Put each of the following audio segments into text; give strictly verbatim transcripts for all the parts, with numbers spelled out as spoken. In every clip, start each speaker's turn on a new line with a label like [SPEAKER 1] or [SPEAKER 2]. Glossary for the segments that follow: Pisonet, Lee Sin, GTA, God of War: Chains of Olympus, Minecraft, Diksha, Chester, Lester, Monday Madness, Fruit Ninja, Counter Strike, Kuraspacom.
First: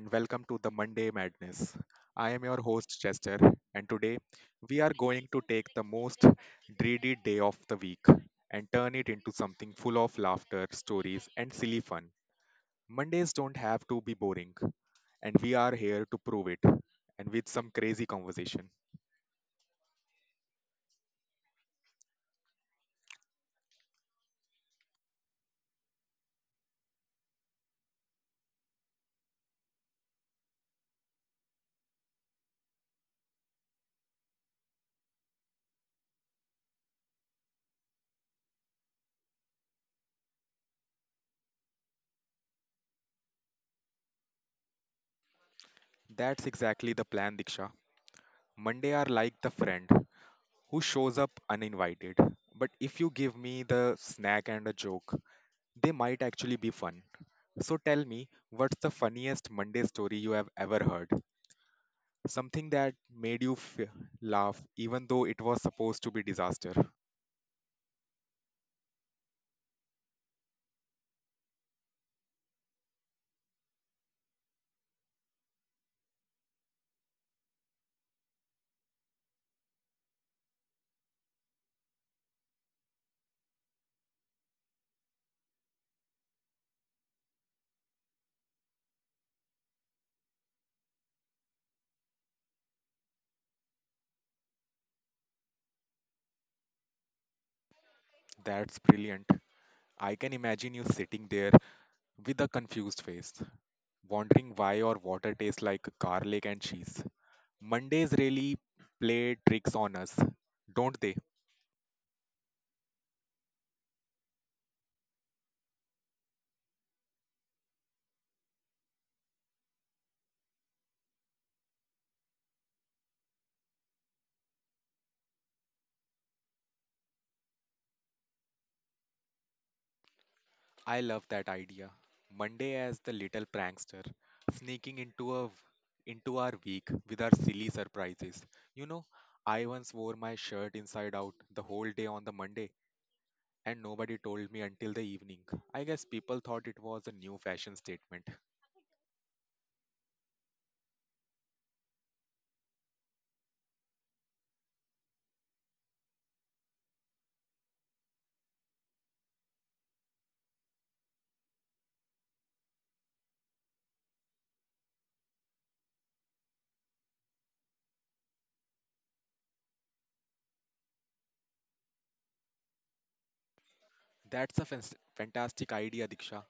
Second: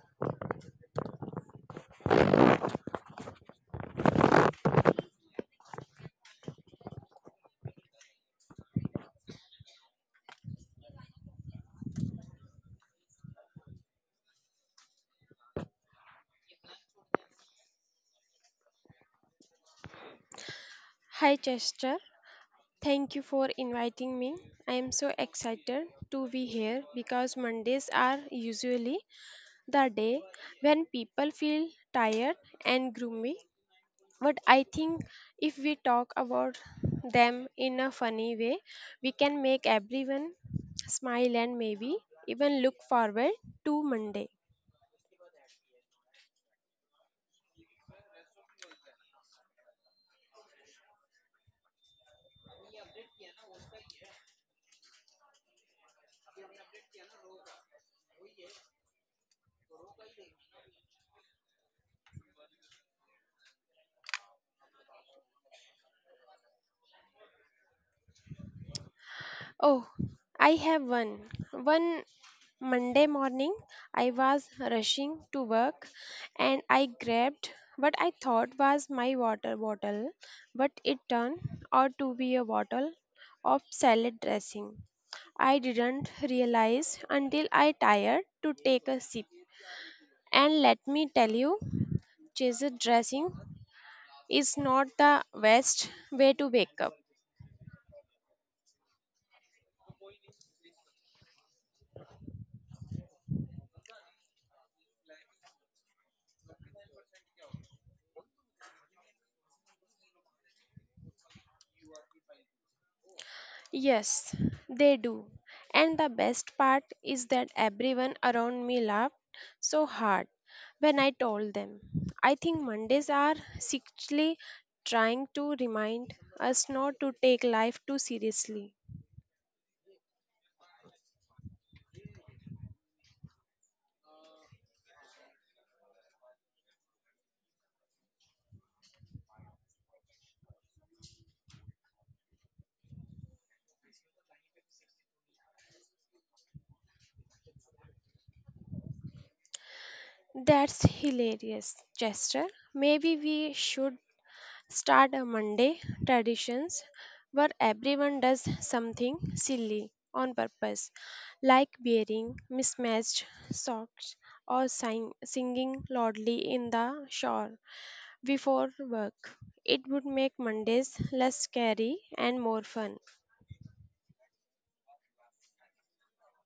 [SPEAKER 1] and welcome to the Monday Madness. I am your host, Chester, and today we are going to take the most dreaded day of the week and turn it into something full of laughter, stories, and silly fun. Mondays don't have to be boring, and we are here to prove it, and with some crazy conversation.
[SPEAKER 2] Hi Chester, thank you for inviting me. I am so excited to be here because Mondays are usually the day when people feel tired and gloomy. But I think if we talk about them in a funny way, we can make everyone smile and maybe even look forward to Monday.
[SPEAKER 1] That's exactly the plan, Diksha. Monday are like the friend who shows up uninvited, but if you give me the snack and a joke, they might actually be fun. So tell me, what's the funniest Monday story you have ever heard? Something that made you f- laugh even though it was supposed to be disaster.
[SPEAKER 2] Oh, I have one. One Monday morning, I was rushing to work and I grabbed what I thought was my water bottle, but it turned out to be a bottle of salad dressing. I didn't realize until I tired to take a sip. And let me tell you, chased dressing is not the best way to wake up.
[SPEAKER 1] That's brilliant. I can imagine you sitting there with a confused face, wondering why your water tastes like garlic and cheese. Mondays really play tricks on us, don't they?
[SPEAKER 2] Yes, they do. And the best part is that everyone around me laughed so hard when I told them. I think Mondays are secretly trying to remind us not to take life too seriously.
[SPEAKER 1] I love that idea. Monday as the little prankster, sneaking into a into our week with our silly surprises. You know, I once wore my shirt inside out the whole day on the Monday and nobody told me until the evening. I guess people thought it was a new fashion statement.
[SPEAKER 2] That's hilarious, Chester. Maybe we should start a Monday traditions where everyone does something silly on purpose, like wearing mismatched socks or sing- singing loudly in the shower before work. It would make Mondays less scary and more fun.
[SPEAKER 1] That's a fas- fantastic idea, Diksha.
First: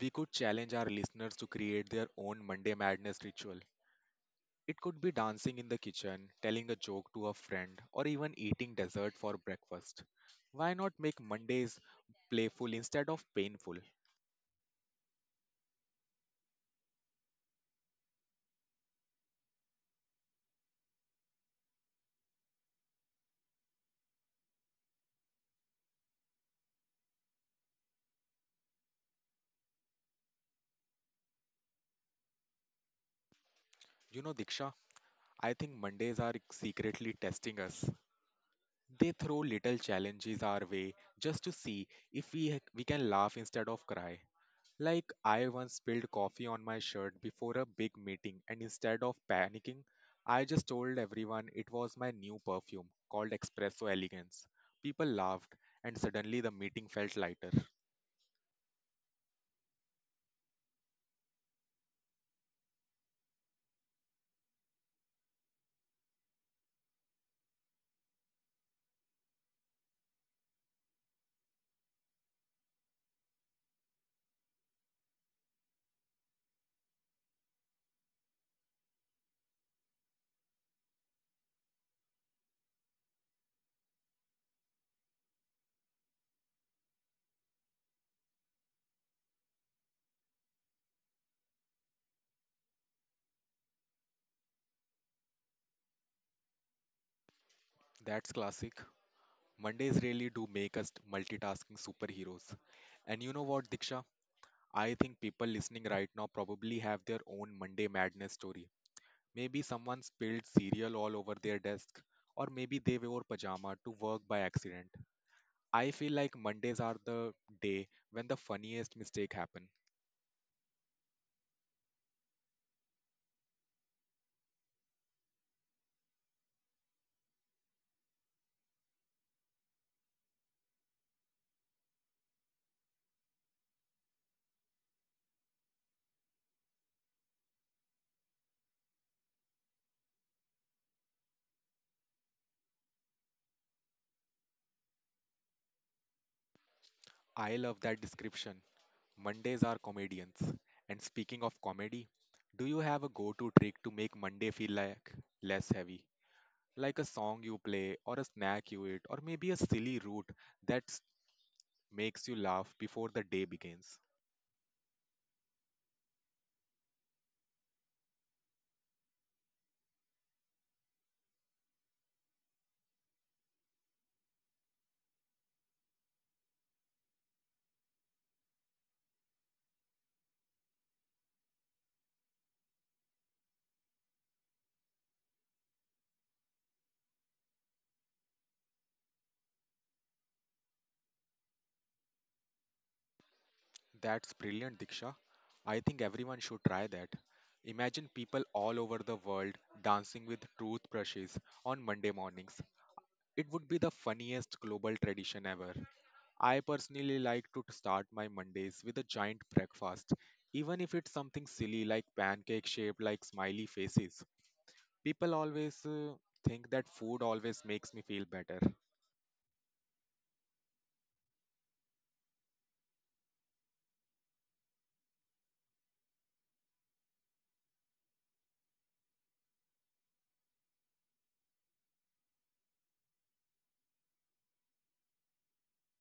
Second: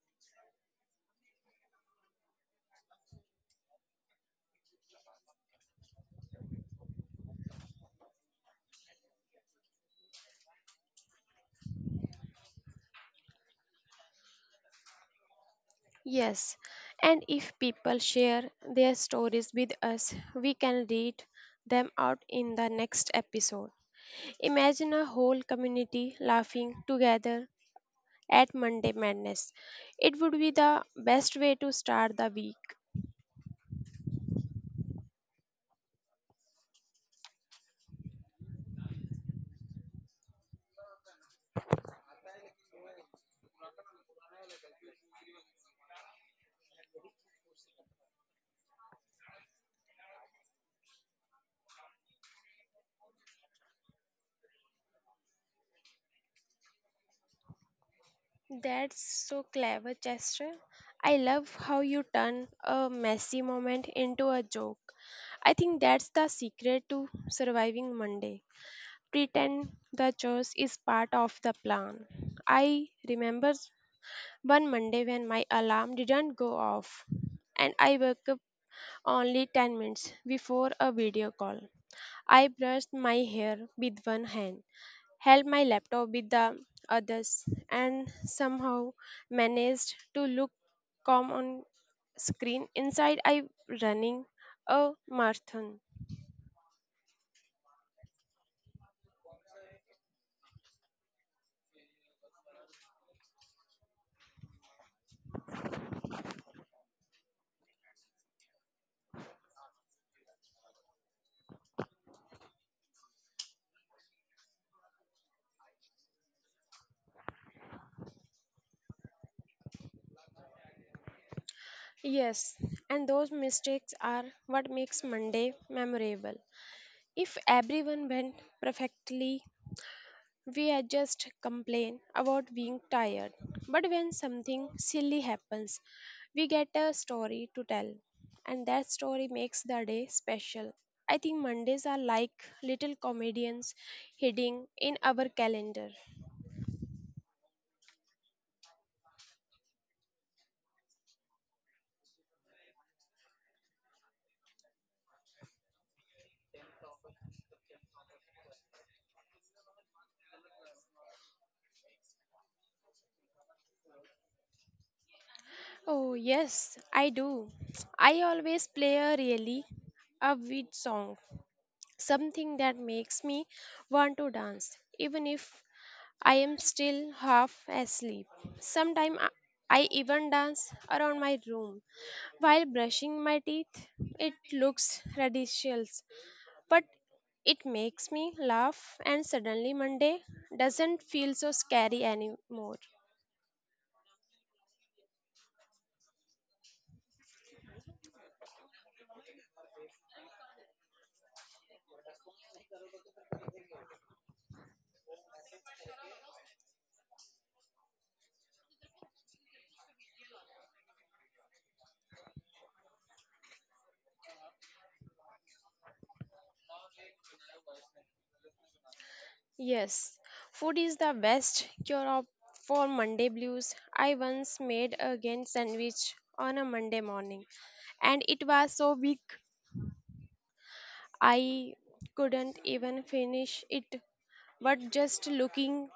[SPEAKER 1] We could challenge our listeners to create their own Monday madness ritual. It could be dancing in the kitchen, telling a joke to a friend, or even eating dessert for breakfast. Why not make Mondays playful instead of painful?
[SPEAKER 2] Yes, and if people share their stories with us, we can read them out in the next episode. Imagine a whole community laughing together at Monday Madness. It would be the best way to start the week.
[SPEAKER 1] You know, Diksha, I think Mondays are secretly testing us. They throw little challenges our way just to see if we, we can laugh instead of cry. Like, I once spilled coffee on my shirt before a big meeting, and instead of panicking, I just told everyone it was my new perfume called Espresso Elegance. People laughed, and suddenly the meeting felt lighter.
[SPEAKER 2] That's so clever, Chester. I love how you turn a messy moment into a joke. I think that's the secret to surviving Monday. Pretend the chores is part of the plan. I remember one Monday when my alarm didn't go off and I woke up only ten minutes before a video call. I brushed my hair with one hand held my laptop with the others, and somehow managed to look calm on screen. Inside, I running a marathon.
[SPEAKER 1] That's classic. Mondays really do make us multitasking superheroes. And you know what, Diksha? I think people listening right now probably have their own Monday madness story. Maybe someone spilled cereal all over their desk, or maybe they wore pajama to work by accident. I feel like Mondays are the day when the funniest mistake happen.
[SPEAKER 2] Yes, and those mistakes are what makes Monday memorable. If everyone went perfectly, we are just complain about being tired. But when something silly happens, we get a story to tell. And that story makes the day special. I think Mondays are like little comedians hiding in our calendar.
[SPEAKER 1] I love that description. Mondays are comedians. And speaking of comedy, do you have a go-to trick to make Monday feel like less heavy? Like a song you play or a snack you eat or maybe a silly route that s- makes you laugh before the day begins.
[SPEAKER 2] Oh, yes, I do. I always play a really upbeat song, something that makes me want to dance, even if I am still half asleep. Sometimes I I even dance around my room while brushing my teeth. It looks ridiculous, but it makes me laugh, and suddenly Monday doesn't feel so scary anymore.
[SPEAKER 1] That's brilliant, Diksha. I think everyone should try that. Imagine people all over the world dancing with toothbrushes on Monday mornings. It would be the funniest global tradition ever. I personally like to start my Mondays with a giant breakfast, even if it's something silly like pancake shaped like smiley faces. People always uh, think that food always makes me feel better.
[SPEAKER 2] Yes, food is the best cure of, for Monday blues. I once made a gain sandwich on a Monday morning, and it was so big I couldn't even finish it. But just looking,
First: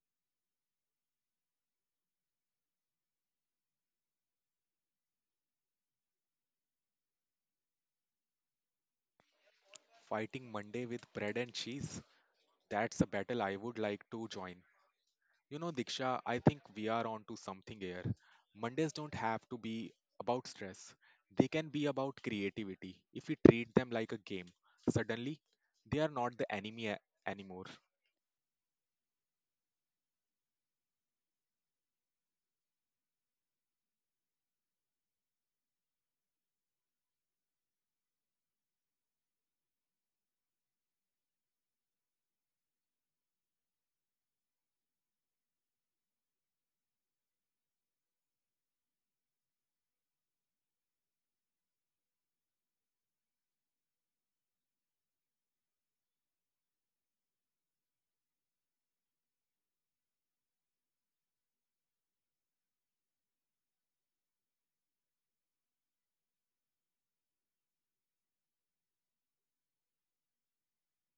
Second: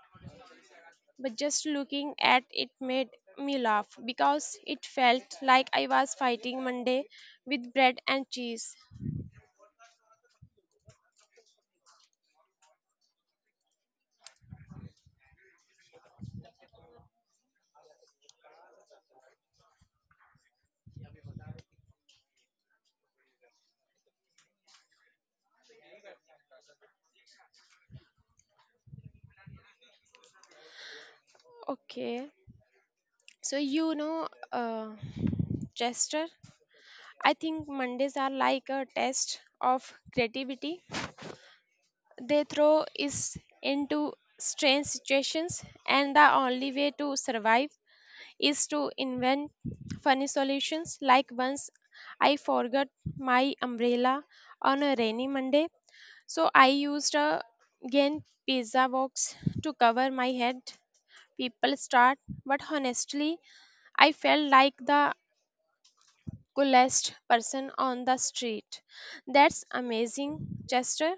[SPEAKER 2] but just looking at it made me laugh because it felt like I was fighting Monday with bread and cheese.
[SPEAKER 1] Fighting Monday with bread and cheese, that's a battle I would like to join. You know, Diksha, I think we are onto something here. Mondays don't have to be about stress, they can be about creativity. If we treat them like a game, suddenly they are not the enemy a- anymore.
[SPEAKER 2] Okay, so you know, uh, Chester. I think Mondays are like a test of creativity. They throw us into strange situations, and the only way to survive is to invent funny solutions. Like once I forgot my umbrella on a rainy Monday, so I used a giant pizza box to cover my head. People start, but honestly, I felt like the coolest person on the street. That's amazing, Chester.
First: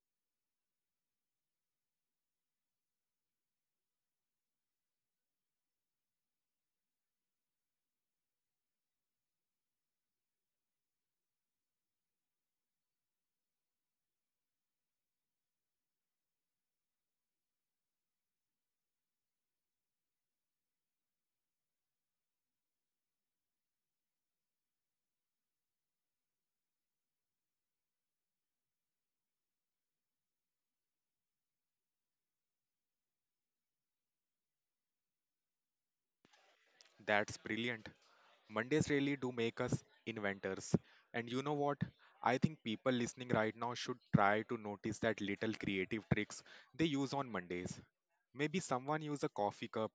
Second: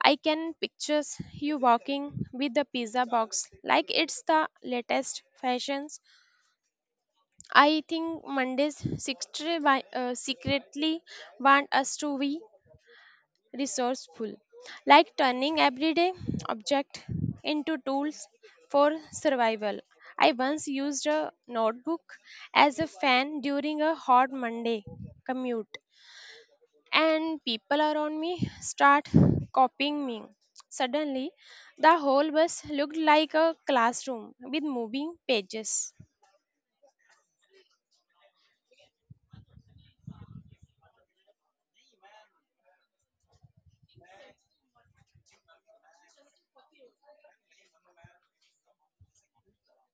[SPEAKER 2] I can picture you walking with the pizza box like it's the latest fashions. I think Mondays secretly wi- uh, secretly want us to be resourceful, like turning everyday object into tools for survival. I once used a notebook as a fan during a hot Monday commute and people around me start copying me. Suddenly, the whole bus looked like a classroom with moving pages.
[SPEAKER 1] That's brilliant. Mondays really do make us inventors. And you know what? I think people listening right now should try to notice that little creative tricks they use on Mondays. Maybe someone use a coffee cup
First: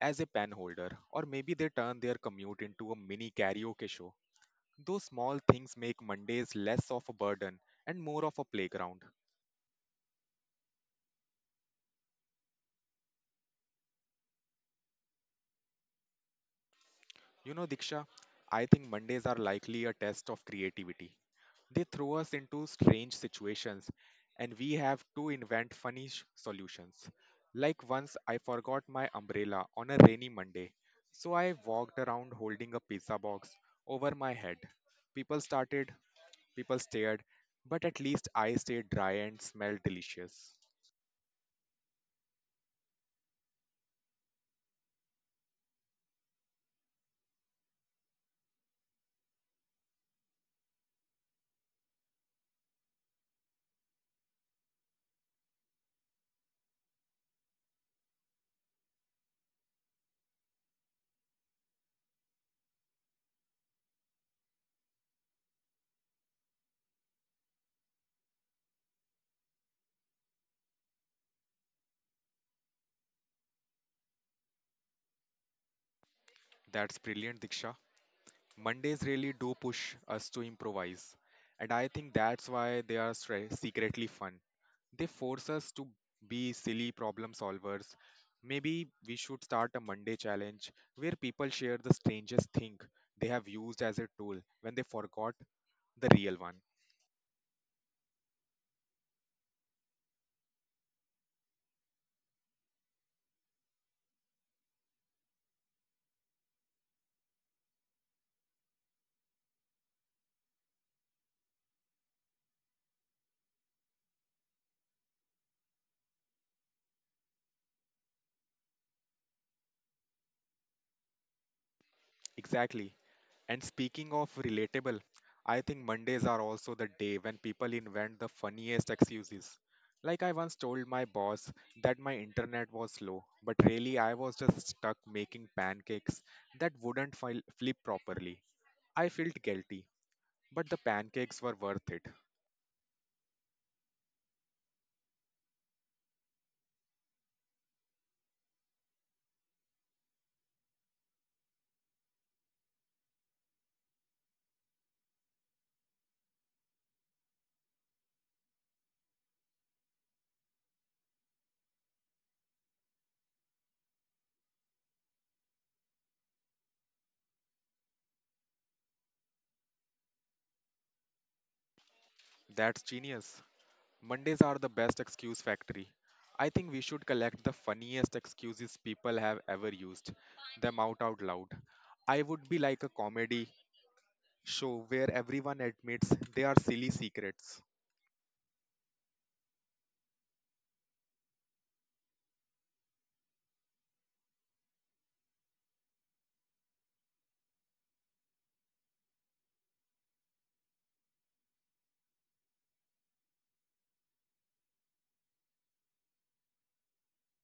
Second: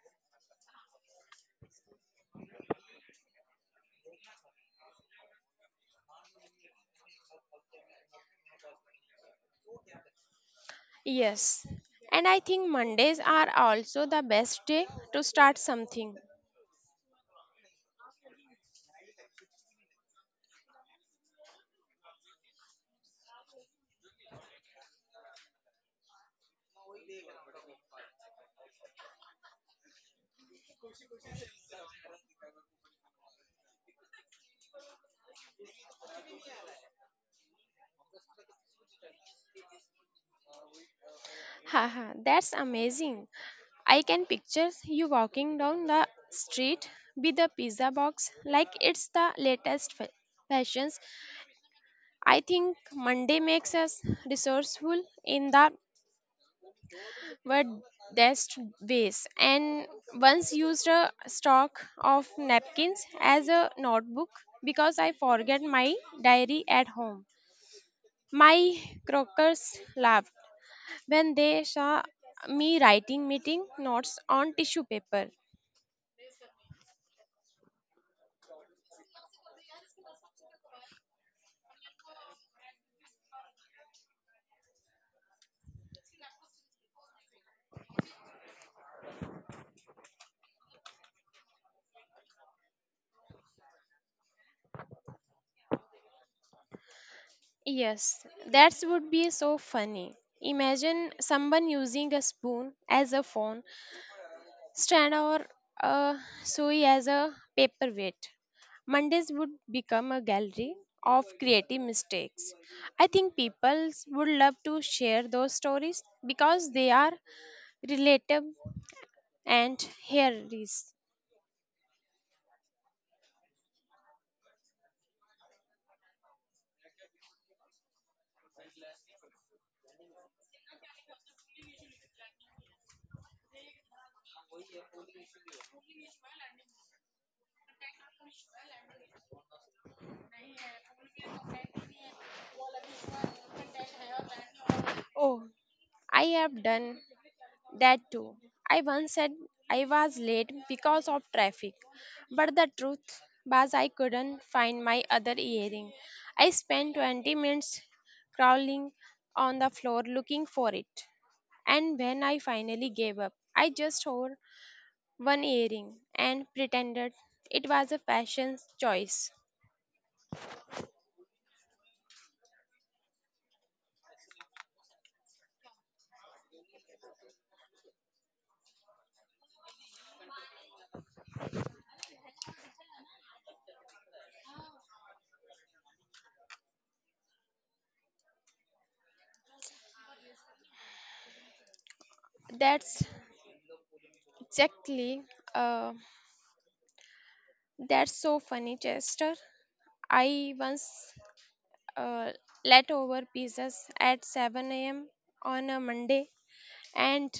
[SPEAKER 1] as a pen holder, or maybe they turn their commute into a mini karaoke show. Those small things make Mondays less of a burden and more of a playground.
[SPEAKER 2] Yes, and I think Mondays are also the best day to start something.
[SPEAKER 1] You know, Diksha, I think Mondays are likely a test of creativity. They throw us into strange situations and we have to invent funny sh- solutions. Like once I forgot my umbrella on a rainy Monday, so I walked around holding a pizza box over my head. People started, people stared, but at least I stayed dry and smelled delicious.
[SPEAKER 2] Haha, that's amazing. I can picture you walking down the street with a pizza box like it's the latest fa- fashions. I think Monday makes us resourceful in the were dashed waste and once used a stock of napkins as a notebook because I forget my diary at home. My croakers laughed when they saw me writing meeting notes on tissue paper.
[SPEAKER 1] That's brilliant, Diksha. Mondays really do push us to improvise. And I think that's why they are stre- secretly fun. They force us to be silly problem solvers. Maybe we should start a Monday challenge where people share the strangest thing they have used as a tool when they forgot the real one.
[SPEAKER 2] Yes, that would be so funny. Imagine someone using a spoon as a phone Strand or uh, Sui as a paperweight. Mondays would become a gallery of creative mistakes. I think people would love to share those stories because they are relatable and hilarious.
[SPEAKER 1] Exactly. And speaking of relatable, I think Mondays are also the day when people invent the funniest excuses. Like I once told my boss that my internet was slow, but really I was just stuck making pancakes that wouldn't fil- flip properly. I felt guilty, but the pancakes were worth it.
[SPEAKER 2] Oh, I have done that too. I once said I was late because of traffic, but the truth was I couldn't find my other earring. I spent twenty minutes crawling on the floor looking for it. And when I finally gave up, I just wore one earring and pretended it was a fashion choice.
[SPEAKER 1] That's genius. Mondays are the best excuse factory. I think we should collect the funniest excuses people have ever used them out out loud. I would be like a comedy show where everyone admits they are silly secrets.
[SPEAKER 2] That's exactly uh, that's so funny, Chester. I once uh, leftover pizzas at seven a m on a Monday, and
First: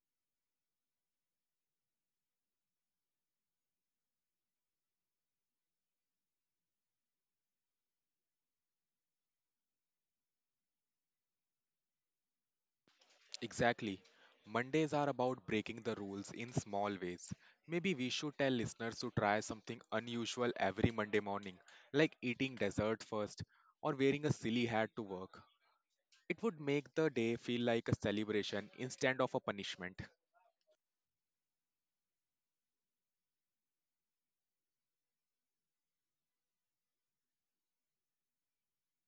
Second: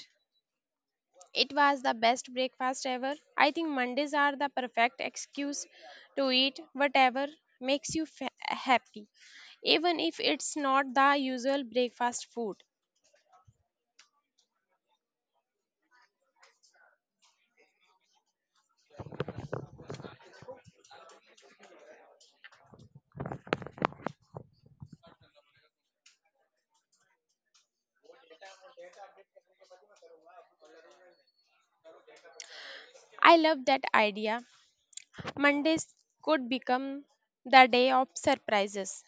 [SPEAKER 2] it was the best breakfast ever. I think Mondays are the perfect excuse to eat whatever makes you fa- happy, even if it's not the usual breakfast food.
[SPEAKER 1] Exactly. Mondays are about breaking the rules in small ways. Maybe we should tell listeners to try something unusual every Monday morning, like eating dessert first or wearing a silly hat to work. It would make the day feel like a celebration instead of a punishment.
[SPEAKER 2] I love that idea. Mondays could become the day of surprises,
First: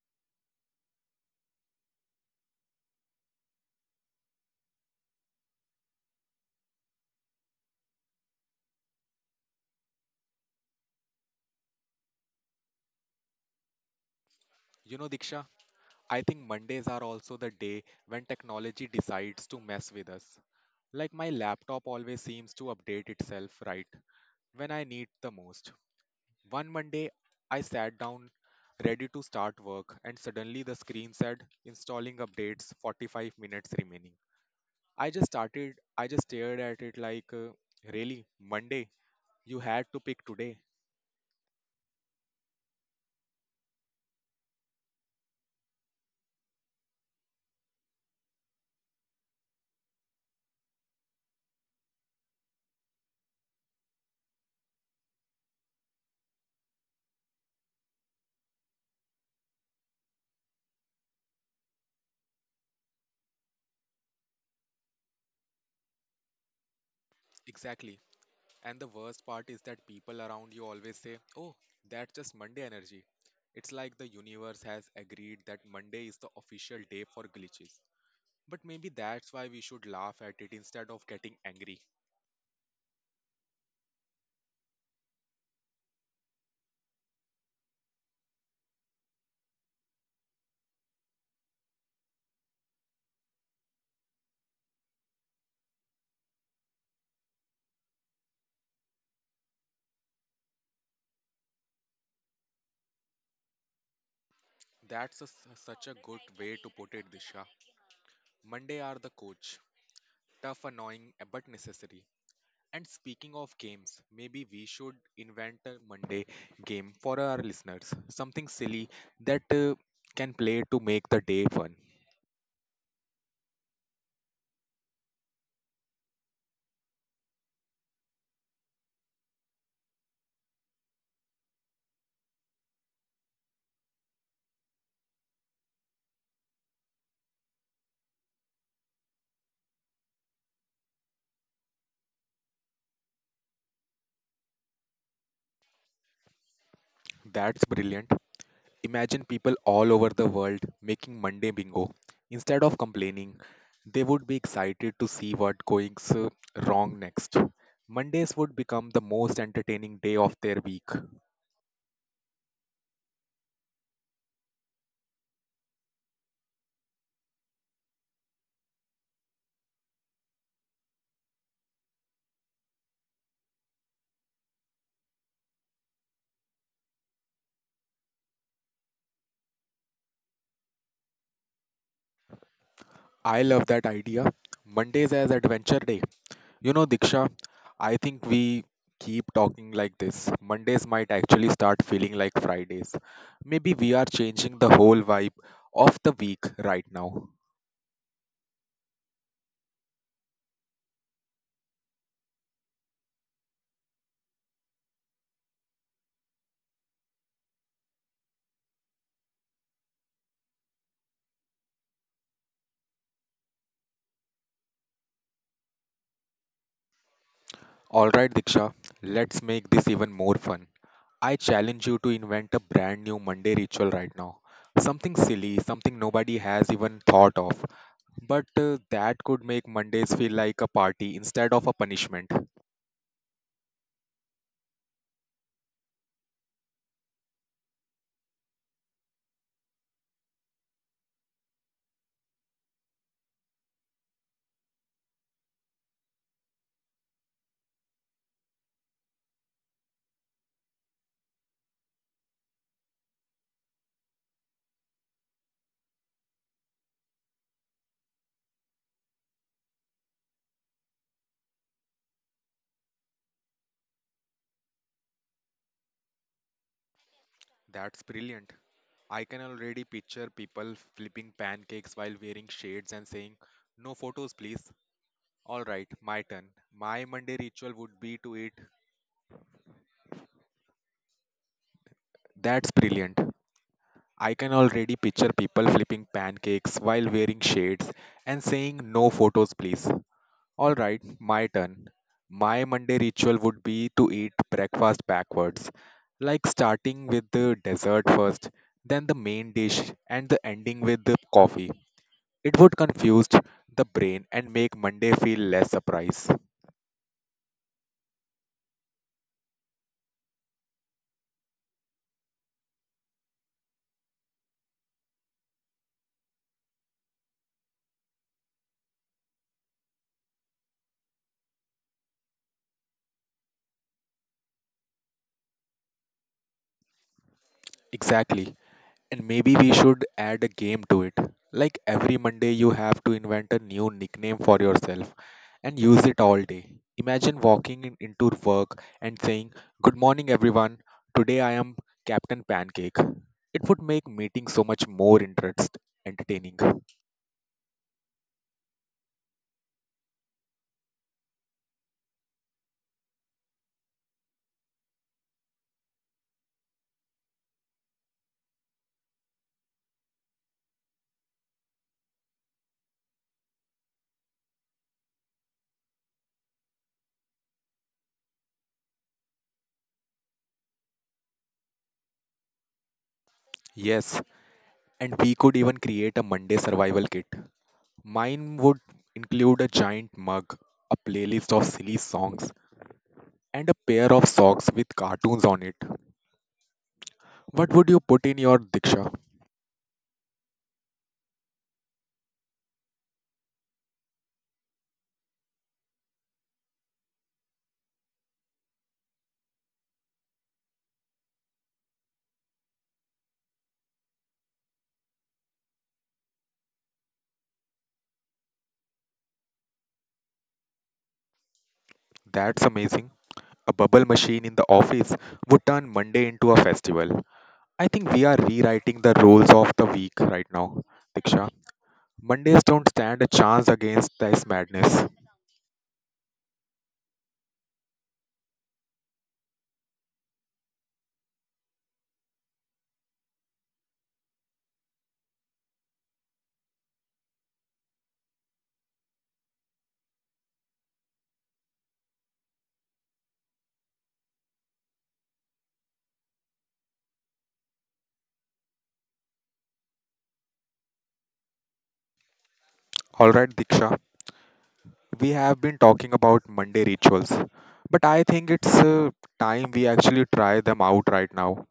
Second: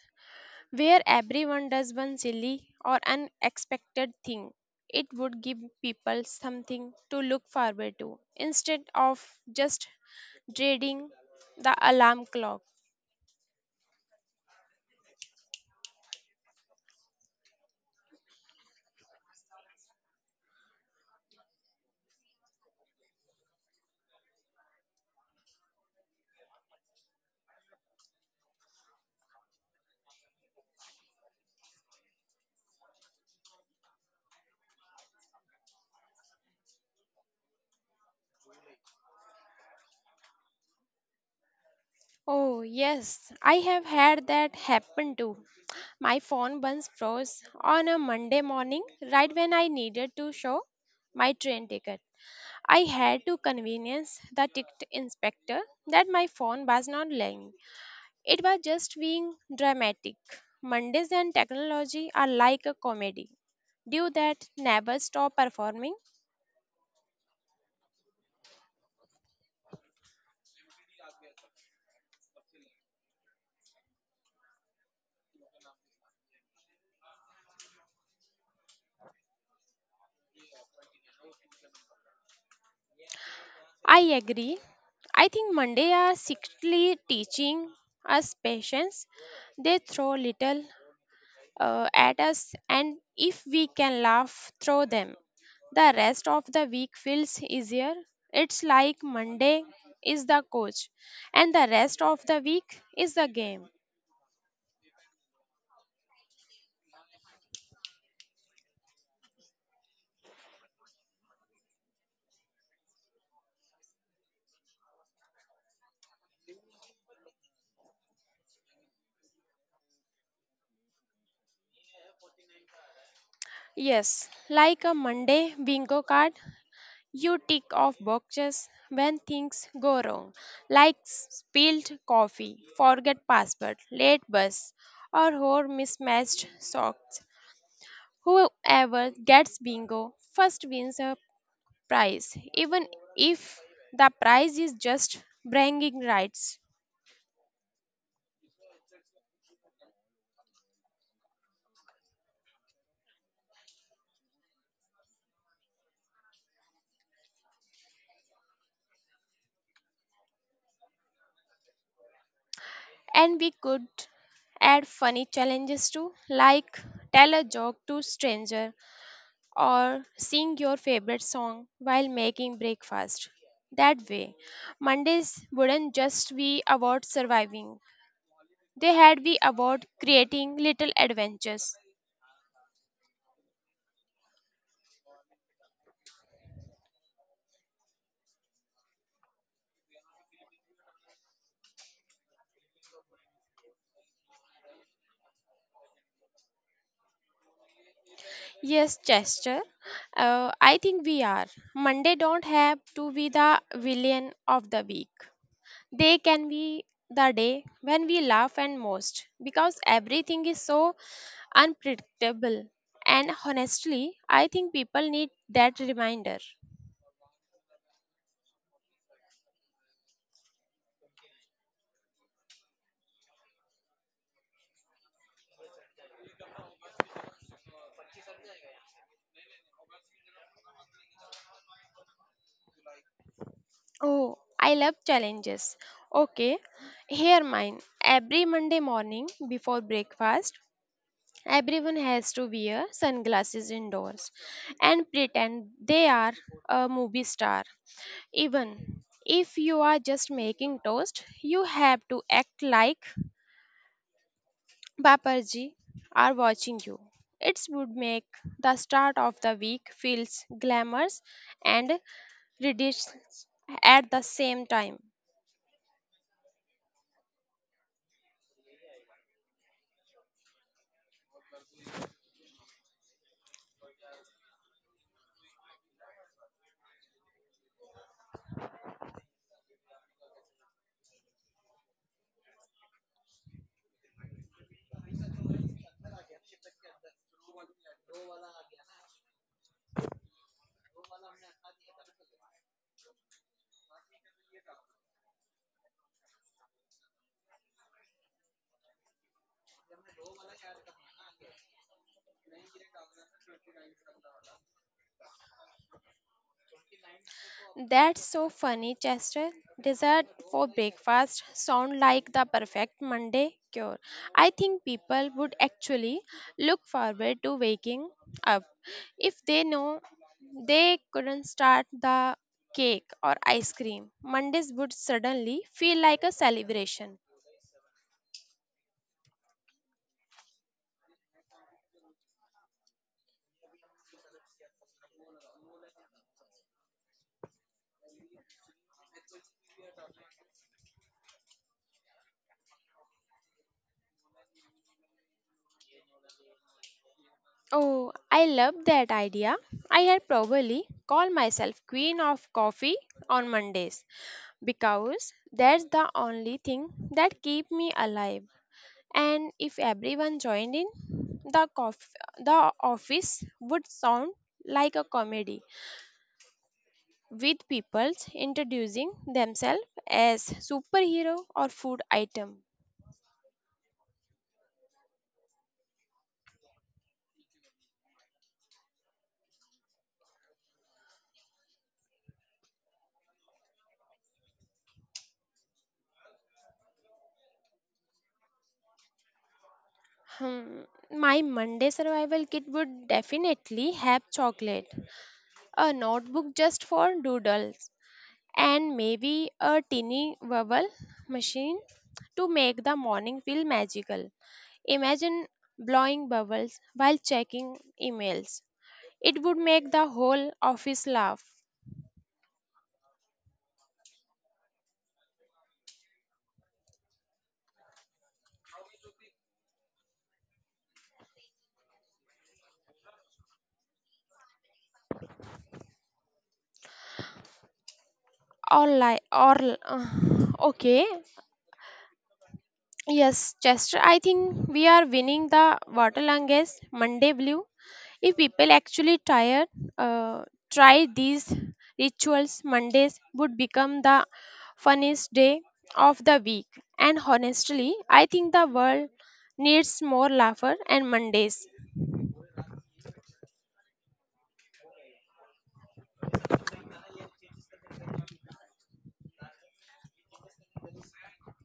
[SPEAKER 2] where everyone does one silly or unexpected thing. It would give people something to look forward to instead of just dreading the alarm clock.
[SPEAKER 1] You know, Diksha, I think Mondays are also the day when technology decides to mess with us. Like my laptop always seems to update itself right when I need the most. One Monday, I sat down ready to start work and suddenly the screen said installing updates forty-five minutes remaining. I just started, I just stared at it like, uh, really, Monday? You had to pick today.
[SPEAKER 2] Oh, yes, I have had that happen too. My phone once froze on a Monday morning right when I needed to show my train ticket. I had to convince the ticket inspector that my phone was not lying. It was just being dramatic. Mondays and technology are like a comedy. Do that never stop performing?
[SPEAKER 1] Exactly. And the worst part is that people around you always say, oh, that's just Monday energy. It's like the universe has agreed that Monday is the official day for glitches. But maybe that's why we should laugh at it instead of getting angry.
[SPEAKER 2] I agree. I think Monday are secretly teaching us patience. They throw little uh, at us, and if we can laugh through them, the rest of the week feels easier. It's like Monday is the coach, and the rest of the week is the game.
[SPEAKER 1] That's a s such a good way to put it, Disha. Monday are the coach. Tough, annoying, but necessary. And speaking of games, maybe we should invent a Monday game for our listeners. Something silly that uh, can play to make the day fun.
[SPEAKER 2] Yes, like a Monday bingo card, you tick off boxes when things go wrong, like spilled coffee, forget password, late bus, or whole mismatched socks. Whoever gets bingo first wins a prize, even if the prize is just bragging rights.
[SPEAKER 1] That's brilliant. Imagine people all over the world making Monday bingo. Instead of complaining, they would be excited to see what going's uh, wrong next. Mondays would become the most entertaining day of their week.
[SPEAKER 2] And we could add funny challenges too, like tell a joke to stranger or sing your favorite song while making breakfast. That way, Mondays wouldn't just be about surviving, they had be about creating little adventures.
[SPEAKER 1] I love that idea. Mondays as adventure day. You know, Diksha, I think we keep talking like this. Mondays might actually start feeling like Fridays. Maybe we are changing the whole vibe of the week right now.
[SPEAKER 2] Yes, Chester, uh, I think we are. Monday don't have to be the villain of the week. They can be the day when we laugh and most because everything is so unpredictable. And honestly, I think people need that reminder.
[SPEAKER 1] All right, Diksha, let's make this even more fun. I challenge you to invent a brand new Monday ritual right now. Something silly, something nobody has even thought of. But uh, that could make Mondays feel like a party instead of a punishment.
[SPEAKER 2] Oh, I love challenges. Okay, here mine. Every Monday morning before breakfast, everyone has to wear sunglasses indoors and pretend they are a movie star. Even if you are just making toast, you have to act like Baparji are watching you. It would make the start of the week feels glamorous and ridiculous at the same time.
[SPEAKER 1] That's brilliant. I can already picture people flipping pancakes while wearing shades and saying, "No photos, please." Alright, my turn. My Monday ritual would be to eat. That's brilliant. I can already picture people flipping pancakes while wearing shades and saying, "No photos, please." All right, my turn. My Monday ritual would be to eat breakfast backwards, like starting with the dessert first, then the main dish, and the ending with the coffee. It would confuse the brain and make Monday feel less surprise.
[SPEAKER 2] That's so funny, Chester. Dessert for breakfast sound like the perfect Monday cure. I think people would actually look forward to waking up if they know they couldn't start the cake or ice cream. Mondays would suddenly feel like a celebration.
[SPEAKER 1] Exactly. And maybe we should add a game to it. Like every Monday, you have to invent a new nickname for yourself and use it all day. Imagine walking in- into work and saying, "Good morning, everyone. Today I am Captain Pancake." It would make meetings so much more interest entertaining.
[SPEAKER 2] Oh, I love that idea. I had probably call myself queen of coffee on Mondays because that's the only thing that keep me alive. And if everyone joined in, the cof- the office would sound like a comedy with people introducing themselves as superhero or food item.
[SPEAKER 1] Yes, and we could even create a Monday survival kit. Mine would include a giant mug, a playlist of silly songs, and a pair of socks with cartoons on it. What would you put in your Diksha?
[SPEAKER 2] Hmm, my Monday survival kit would definitely have chocolate, a notebook just for doodles, and maybe a tiny verbal machine to make the morning feel magical. Imagine blowing bubbles while checking emails. It would make the whole office laugh
[SPEAKER 1] That's amazing. A bubble machine in the office would turn Monday into a festival. I think we are rewriting the rules of the week right now, Diksha. Mondays don't stand a chance against this madness.
[SPEAKER 2] or like, or uh, okay. Yes, Chester, I think we are winning the Waterlanges Monday Blue. If people actually tired, uh, try these rituals, Mondays would become the funniest day of the week. And honestly, I think the world needs more laughter and Mondays.
[SPEAKER 1] Alright, Diksha, we have been talking about Monday rituals, but I think it's uh, time we actually try them out right now,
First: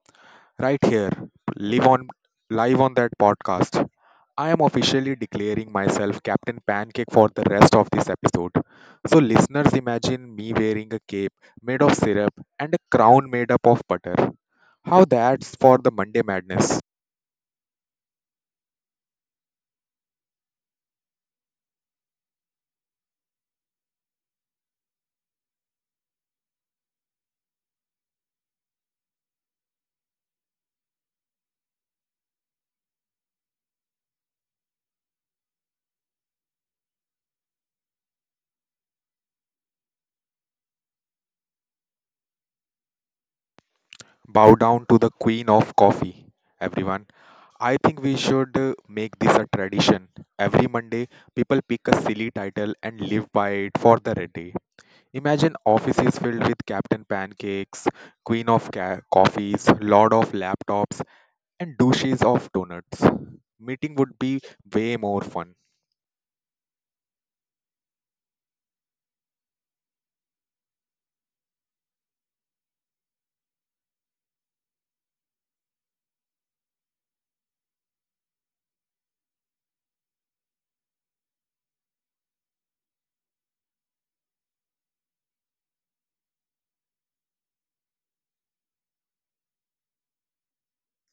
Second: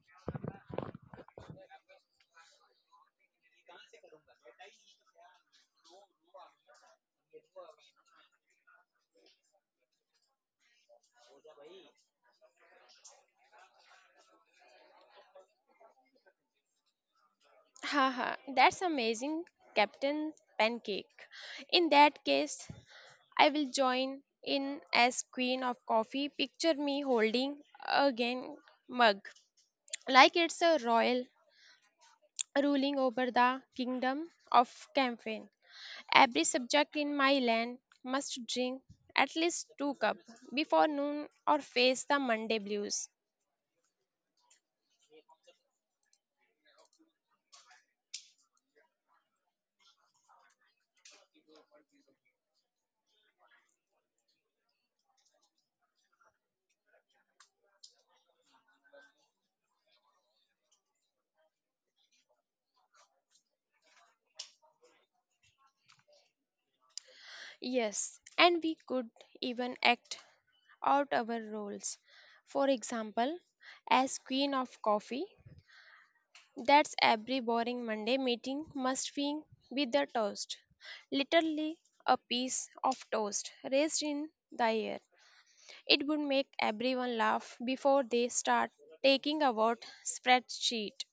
[SPEAKER 1] right here, live on, live on that podcast. I am officially declaring myself Captain Pancake for the rest of this episode. So, listeners, imagine me wearing a cape made of syrup and a crown made up of butter. How that's for the Monday madness.
[SPEAKER 2] Haha, that's amazing, Captain Pancake. In that case, I will join in as queen of coffee. Picture me holding a again mug, like it's a royal ruling over the kingdom of Campaign. Every subject in my land must drink at least two cup before noon or face the Monday blues.
[SPEAKER 1] Bow down to the queen of coffee, everyone. I think we should uh, make this a tradition. Every Monday, people pick a silly title and live by it for the red day. Imagine offices filled with Captain Pancakes, Queen of ca- Coffees, Lord of Laptops, and douches of donuts. Meeting would be way more fun.
[SPEAKER 2] Yes, and we could even act out our roles. For example, as queen of coffee, that's every boring Monday meeting must be with the toast. Literally a piece of toast raised in the air. It would make everyone laugh before they start taking about spreadsheet.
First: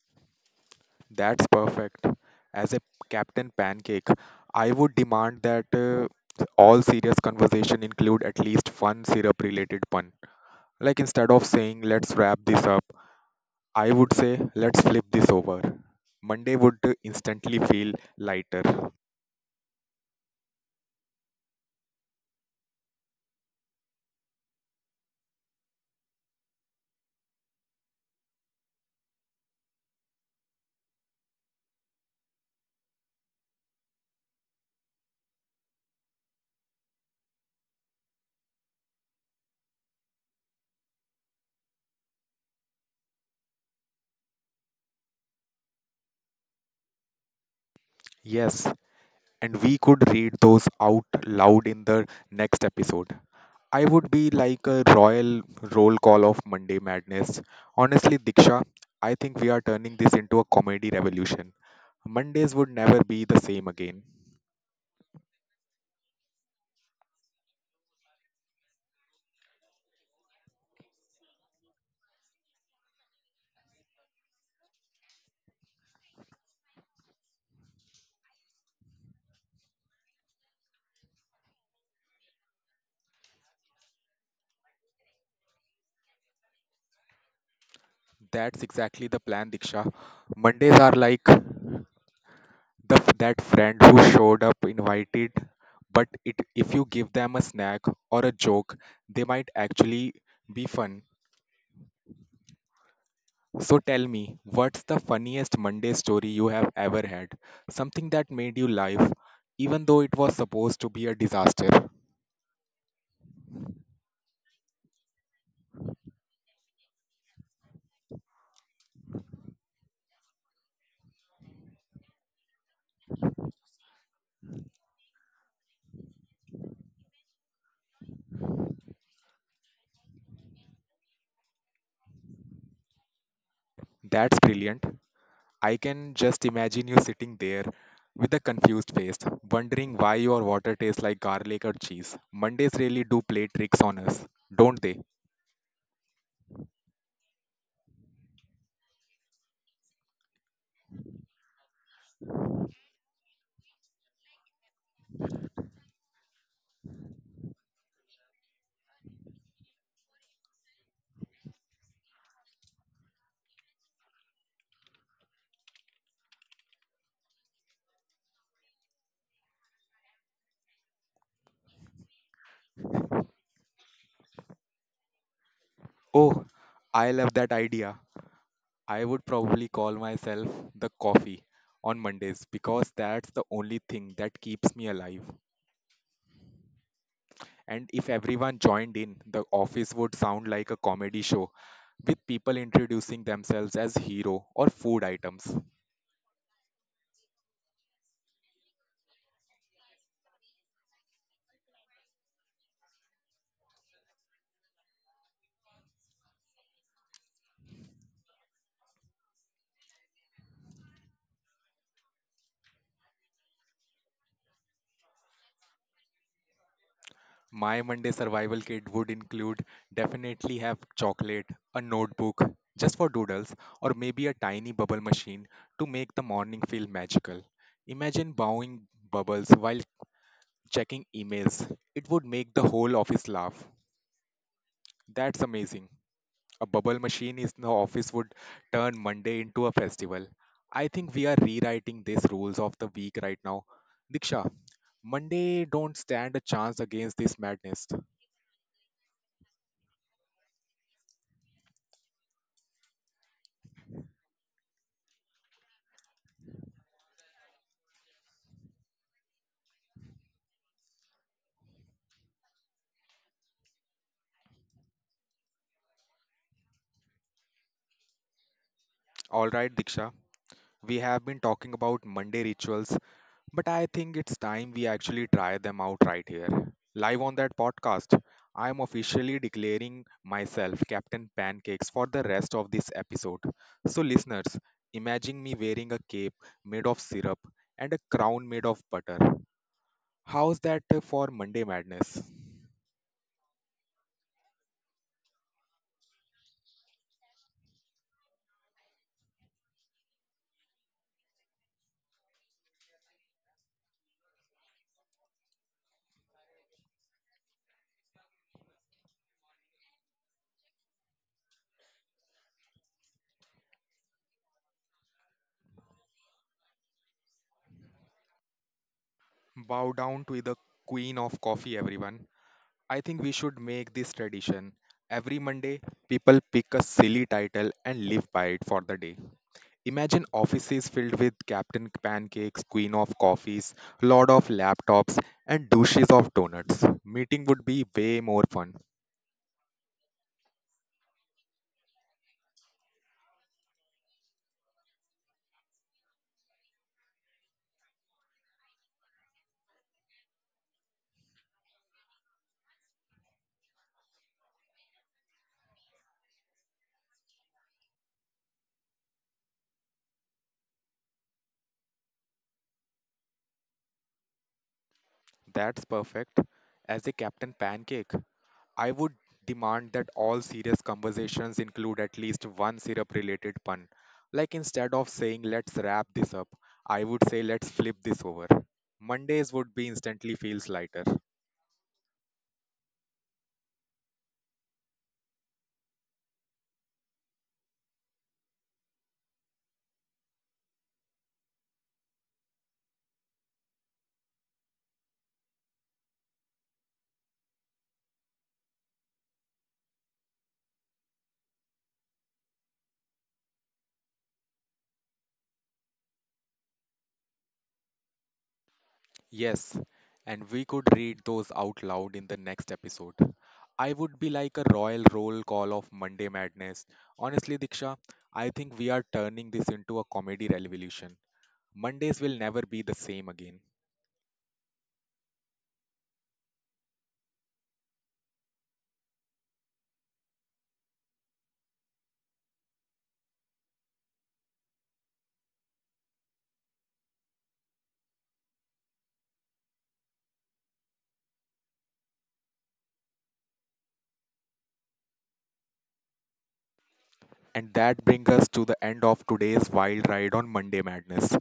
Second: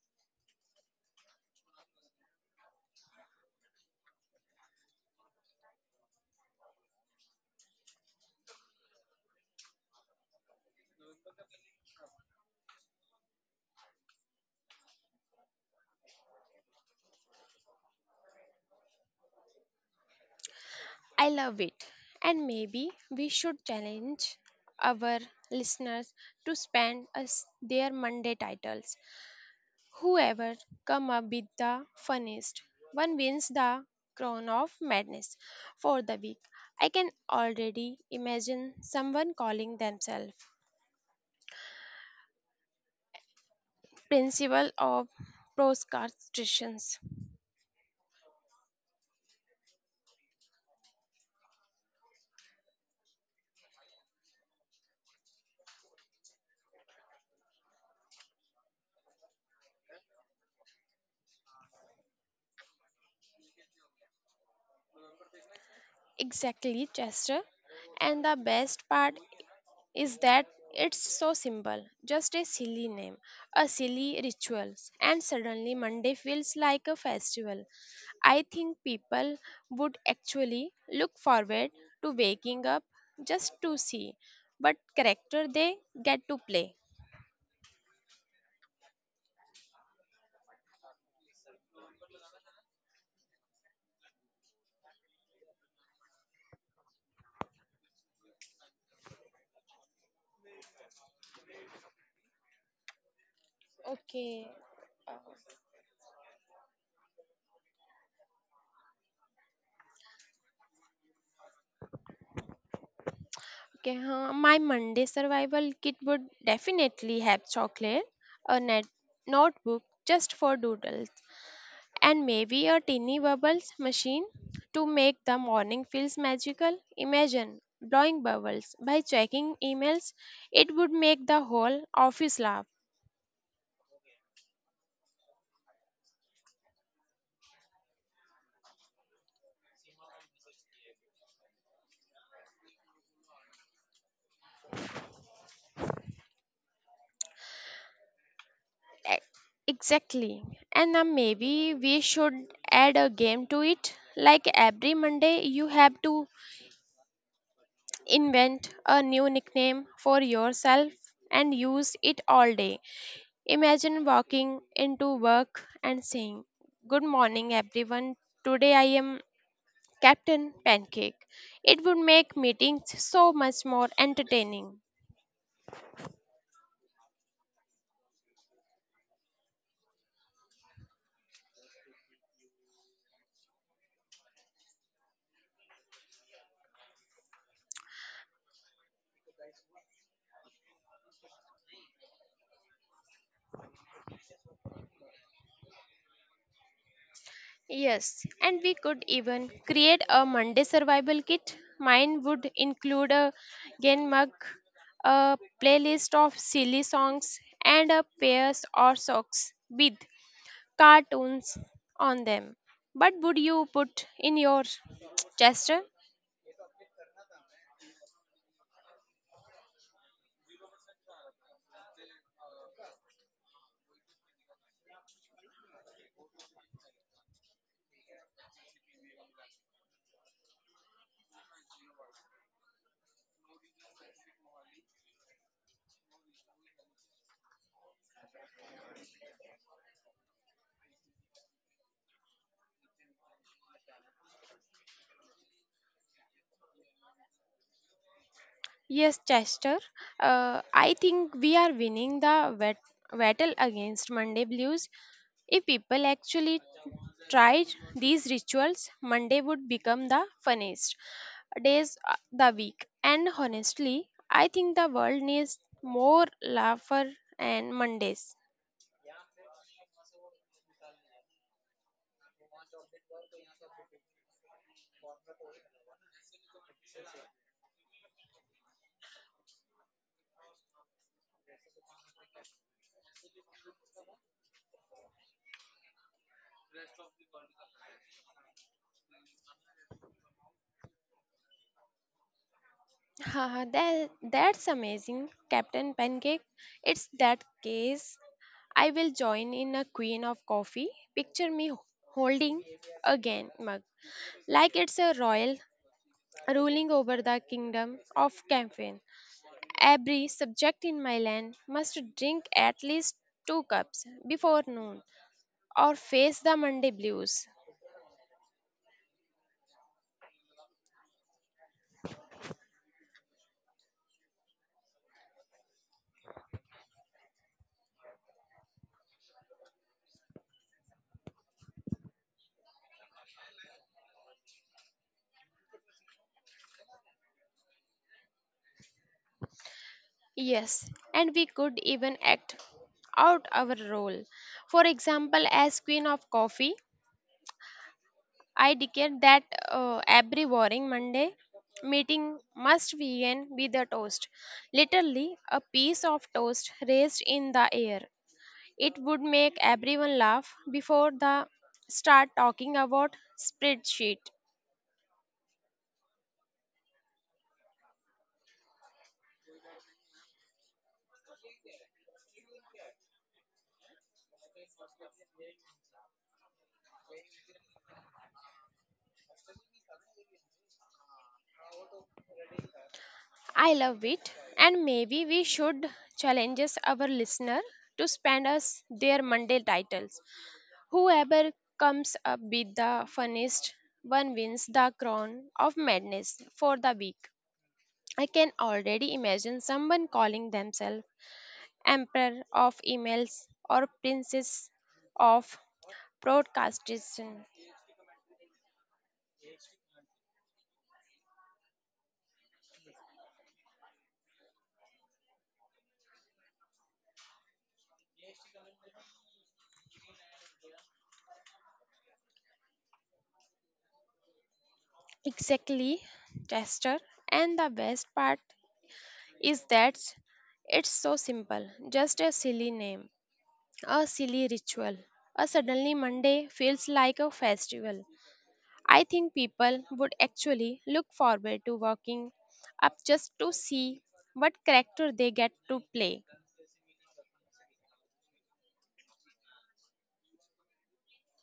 [SPEAKER 1] That's perfect. As a Captain Pancake, I would demand that uh, all serious conversation include at least one syrup related pun. Like instead of saying let's wrap this up, I would say let's flip this over. Monday would uh, instantly feel lighter.
[SPEAKER 2] I love it. And maybe we should challenge our listeners to spend us their Monday titles. Whoever come up with the funniest one wins the crown of madness for the week. I can already imagine someone calling themselves principal of proscartitions.
[SPEAKER 1] Yes, and we could read those out loud in the next episode. I would be like a royal roll call of Monday madness. Honestly, Diksha, I think we are turning this into a comedy revolution. Mondays would never be the same again.
[SPEAKER 2] Exactly, Chester. And the best part is that it's so simple, just a silly name, a silly rituals, and suddenly monday feels like a festival. I think people would actually look forward to waking up just to see what character they get to play.
[SPEAKER 1] That's exactly the plan, Diksha. Mondays are like the f- that friend who showed up invited, but it if you give them a snack or a joke, they might actually be fun. So tell me,
[SPEAKER 2] okay
[SPEAKER 1] what's the
[SPEAKER 2] uh,
[SPEAKER 1] funniest Monday story you have ever had? Something that made you laugh, even though it was supposed to be a disaster.
[SPEAKER 2] Okay, huh, my Monday survival kit would definitely have chocolate, a net notebook just for doodles, and maybe a tiny bubbles machine to make the morning feels magical. Imagine blowing bubbles by checking emails, it would make the whole office laugh.
[SPEAKER 1] That's brilliant. I can just imagine you sitting there with a confused face, wondering why your water tastes like garlic or cheese. Mondays really do play tricks on us, don't they?
[SPEAKER 2] E- Exactly. And then maybe we should add a game to it. Like every Monday, you have to invent a new nickname for yourself and use it all day. Imagine walking into work and saying, Good morning, everyone. Today I am Captain Pancake. It would make meetings so much more entertaining.
[SPEAKER 1] Oh, I love that idea. I would probably call myself the coffee on Mondays because that's the only thing that keeps me alive. And if everyone joined in, the office would sound like a comedy show with people introducing themselves as hero or food items.
[SPEAKER 2] Yes, and we could even create a Monday survival kit. Mine would include a game mug, a playlist of silly songs, and a pairs or socks with cartoons on them. But would you put in your gesture?
[SPEAKER 1] My Monday survival kit would include definitely have chocolate, a notebook just for doodles, or maybe a tiny bubble machine to make the morning feel magical. Imagine bowing bubbles while checking emails. It would make the whole office laugh. That's amazing. A bubble machine in the office would turn Monday into a festival. I think we are rewriting these rules of the week right now. Diksha, Monday don't stand a chance against this madness.
[SPEAKER 2] Yes, Chester. Uh, I think we are winning the bat- battle against Monday blues. If people actually tried these rituals, Monday would become the funniest days uh, the week. And honestly, I think the world needs more laughter and Mondays.
[SPEAKER 1] All right, Diksha. We have been talking about Monday rituals, but I think it's time we actually try them out right here. Live on that podcast, I am officially declaring myself Captain Pancakes for the rest of this episode. So, listeners, imagine me wearing a cape made of syrup and a crown made of butter. How's that uh, for Monday Madness?
[SPEAKER 2] Haha, that, that's amazing, Captain Pancake. It's that case. I will join in a queen of coffee. Picture me h- holding a gan- mug, like it's a royal ruling over the kingdom of Campaign. Every subject in my land must drink at least two cups before noon or face the Monday blues.
[SPEAKER 1] Bow down to the queen of coffee, everyone. I think we should make this tradition. Every Monday, people pick a silly title and live by it for the day. Imagine offices filled with Captain Pancakes, Queen of Coffees, Lord of Laptops, and douches of donuts. Meeting would be way more fun.
[SPEAKER 2] Yes, and we could even act out our role. For example, as Queen of Coffee, I declare that uh, every boring Monday meeting must begin with a toast. Literally, a piece of toast raised in the air. It would make everyone laugh before the start talking about spreadsheet.
[SPEAKER 1] That's perfect. As a Captain Pancake, I would demand that all serious conversations include at least one syrup related pun. Like instead of saying let's wrap this up, I would say let's flip this over. Mondays would be instantly feels lighter.
[SPEAKER 2] I love it, and maybe we should challenge our listener to spend us their Monday titles. Whoever comes up with the funniest one wins the crown of madness for the week. I can already imagine someone calling themselves Emperor of Emails or Princess of Broadcastation.
[SPEAKER 1] Yes, and we could read those out loud in the next episode. I would be like a royal roll call of Monday Madness. Honestly, Diksha, I think we are turning this into a comedy revolution. Mondays will never be the same again.
[SPEAKER 2] Exactly, Chester. And the best part is that it's so simple, just a silly name, a silly ritual. A suddenly Monday feels like a festival. I think people would actually look forward to walking up just to see what character they get to play.
[SPEAKER 1] And that brings us to the end of today's wild ride on Monday Madness.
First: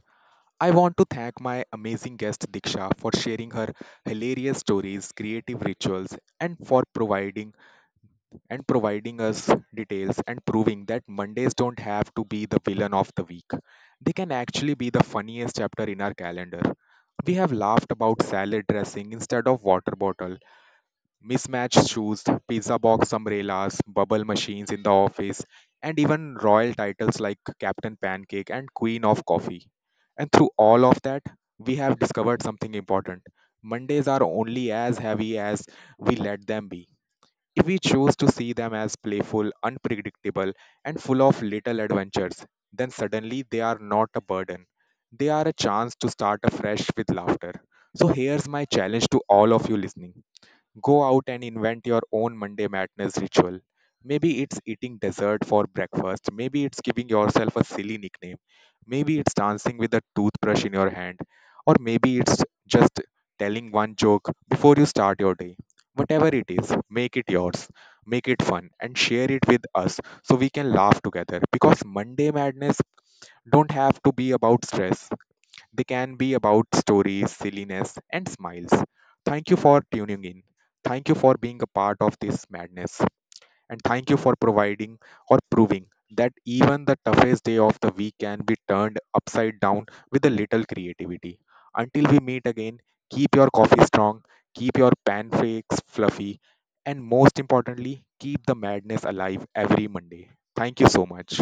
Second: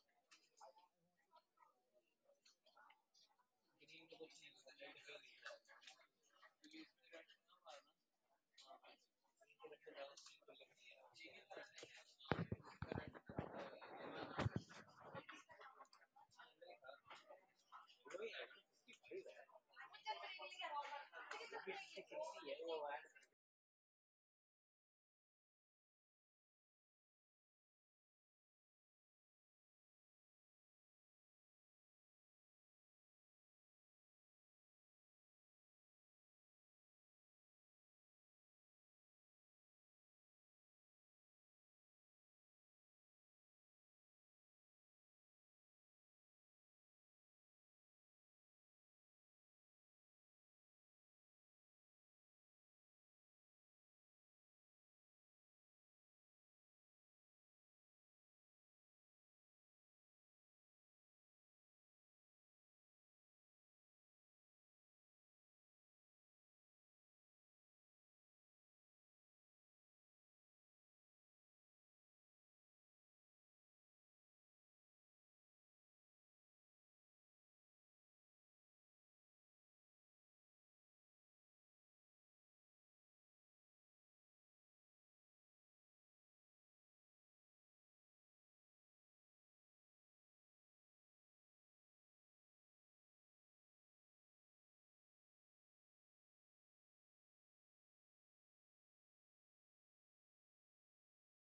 [SPEAKER 1] I want to thank my amazing guest Diksha for sharing her hilarious stories, creative rituals, and for providing and providing us details and proving that Mondays don't have to be the villain of the week. They can actually be the funniest chapter in our calendar. We have laughed about salad dressing instead of water bottle, mismatched shoes, pizza box umbrellas, bubble machines in the office, and even royal titles like Captain Pancake and Queen of Coffee. And through all of that, we have discovered something important. Mondays are only as heavy as we let them be. If we choose to see them as playful, unpredictable, and full of little adventures, then suddenly they are not a burden. They are a chance to start afresh with laughter. So here's my challenge to all of you listening. Go out and invent your own Monday madness ritual. Maybe it's eating dessert for breakfast. Maybe it's giving yourself a silly nickname. Maybe it's dancing with a toothbrush in your hand. Or maybe it's just telling one joke before you start your day. Whatever it is, make it yours. Make it fun and share it with us so we can laugh together. Because Monday madness don't have to be about stress. They can be about stories, silliness, and smiles. Thank you for tuning in. Thank you for being a part of this madness. And thank you for providing or proving that even the toughest day of the week can be turned upside down with a little creativity. Until we meet again, keep your coffee strong, keep your pancakes fluffy, and most importantly, keep the madness alive every Monday. Thank you so much.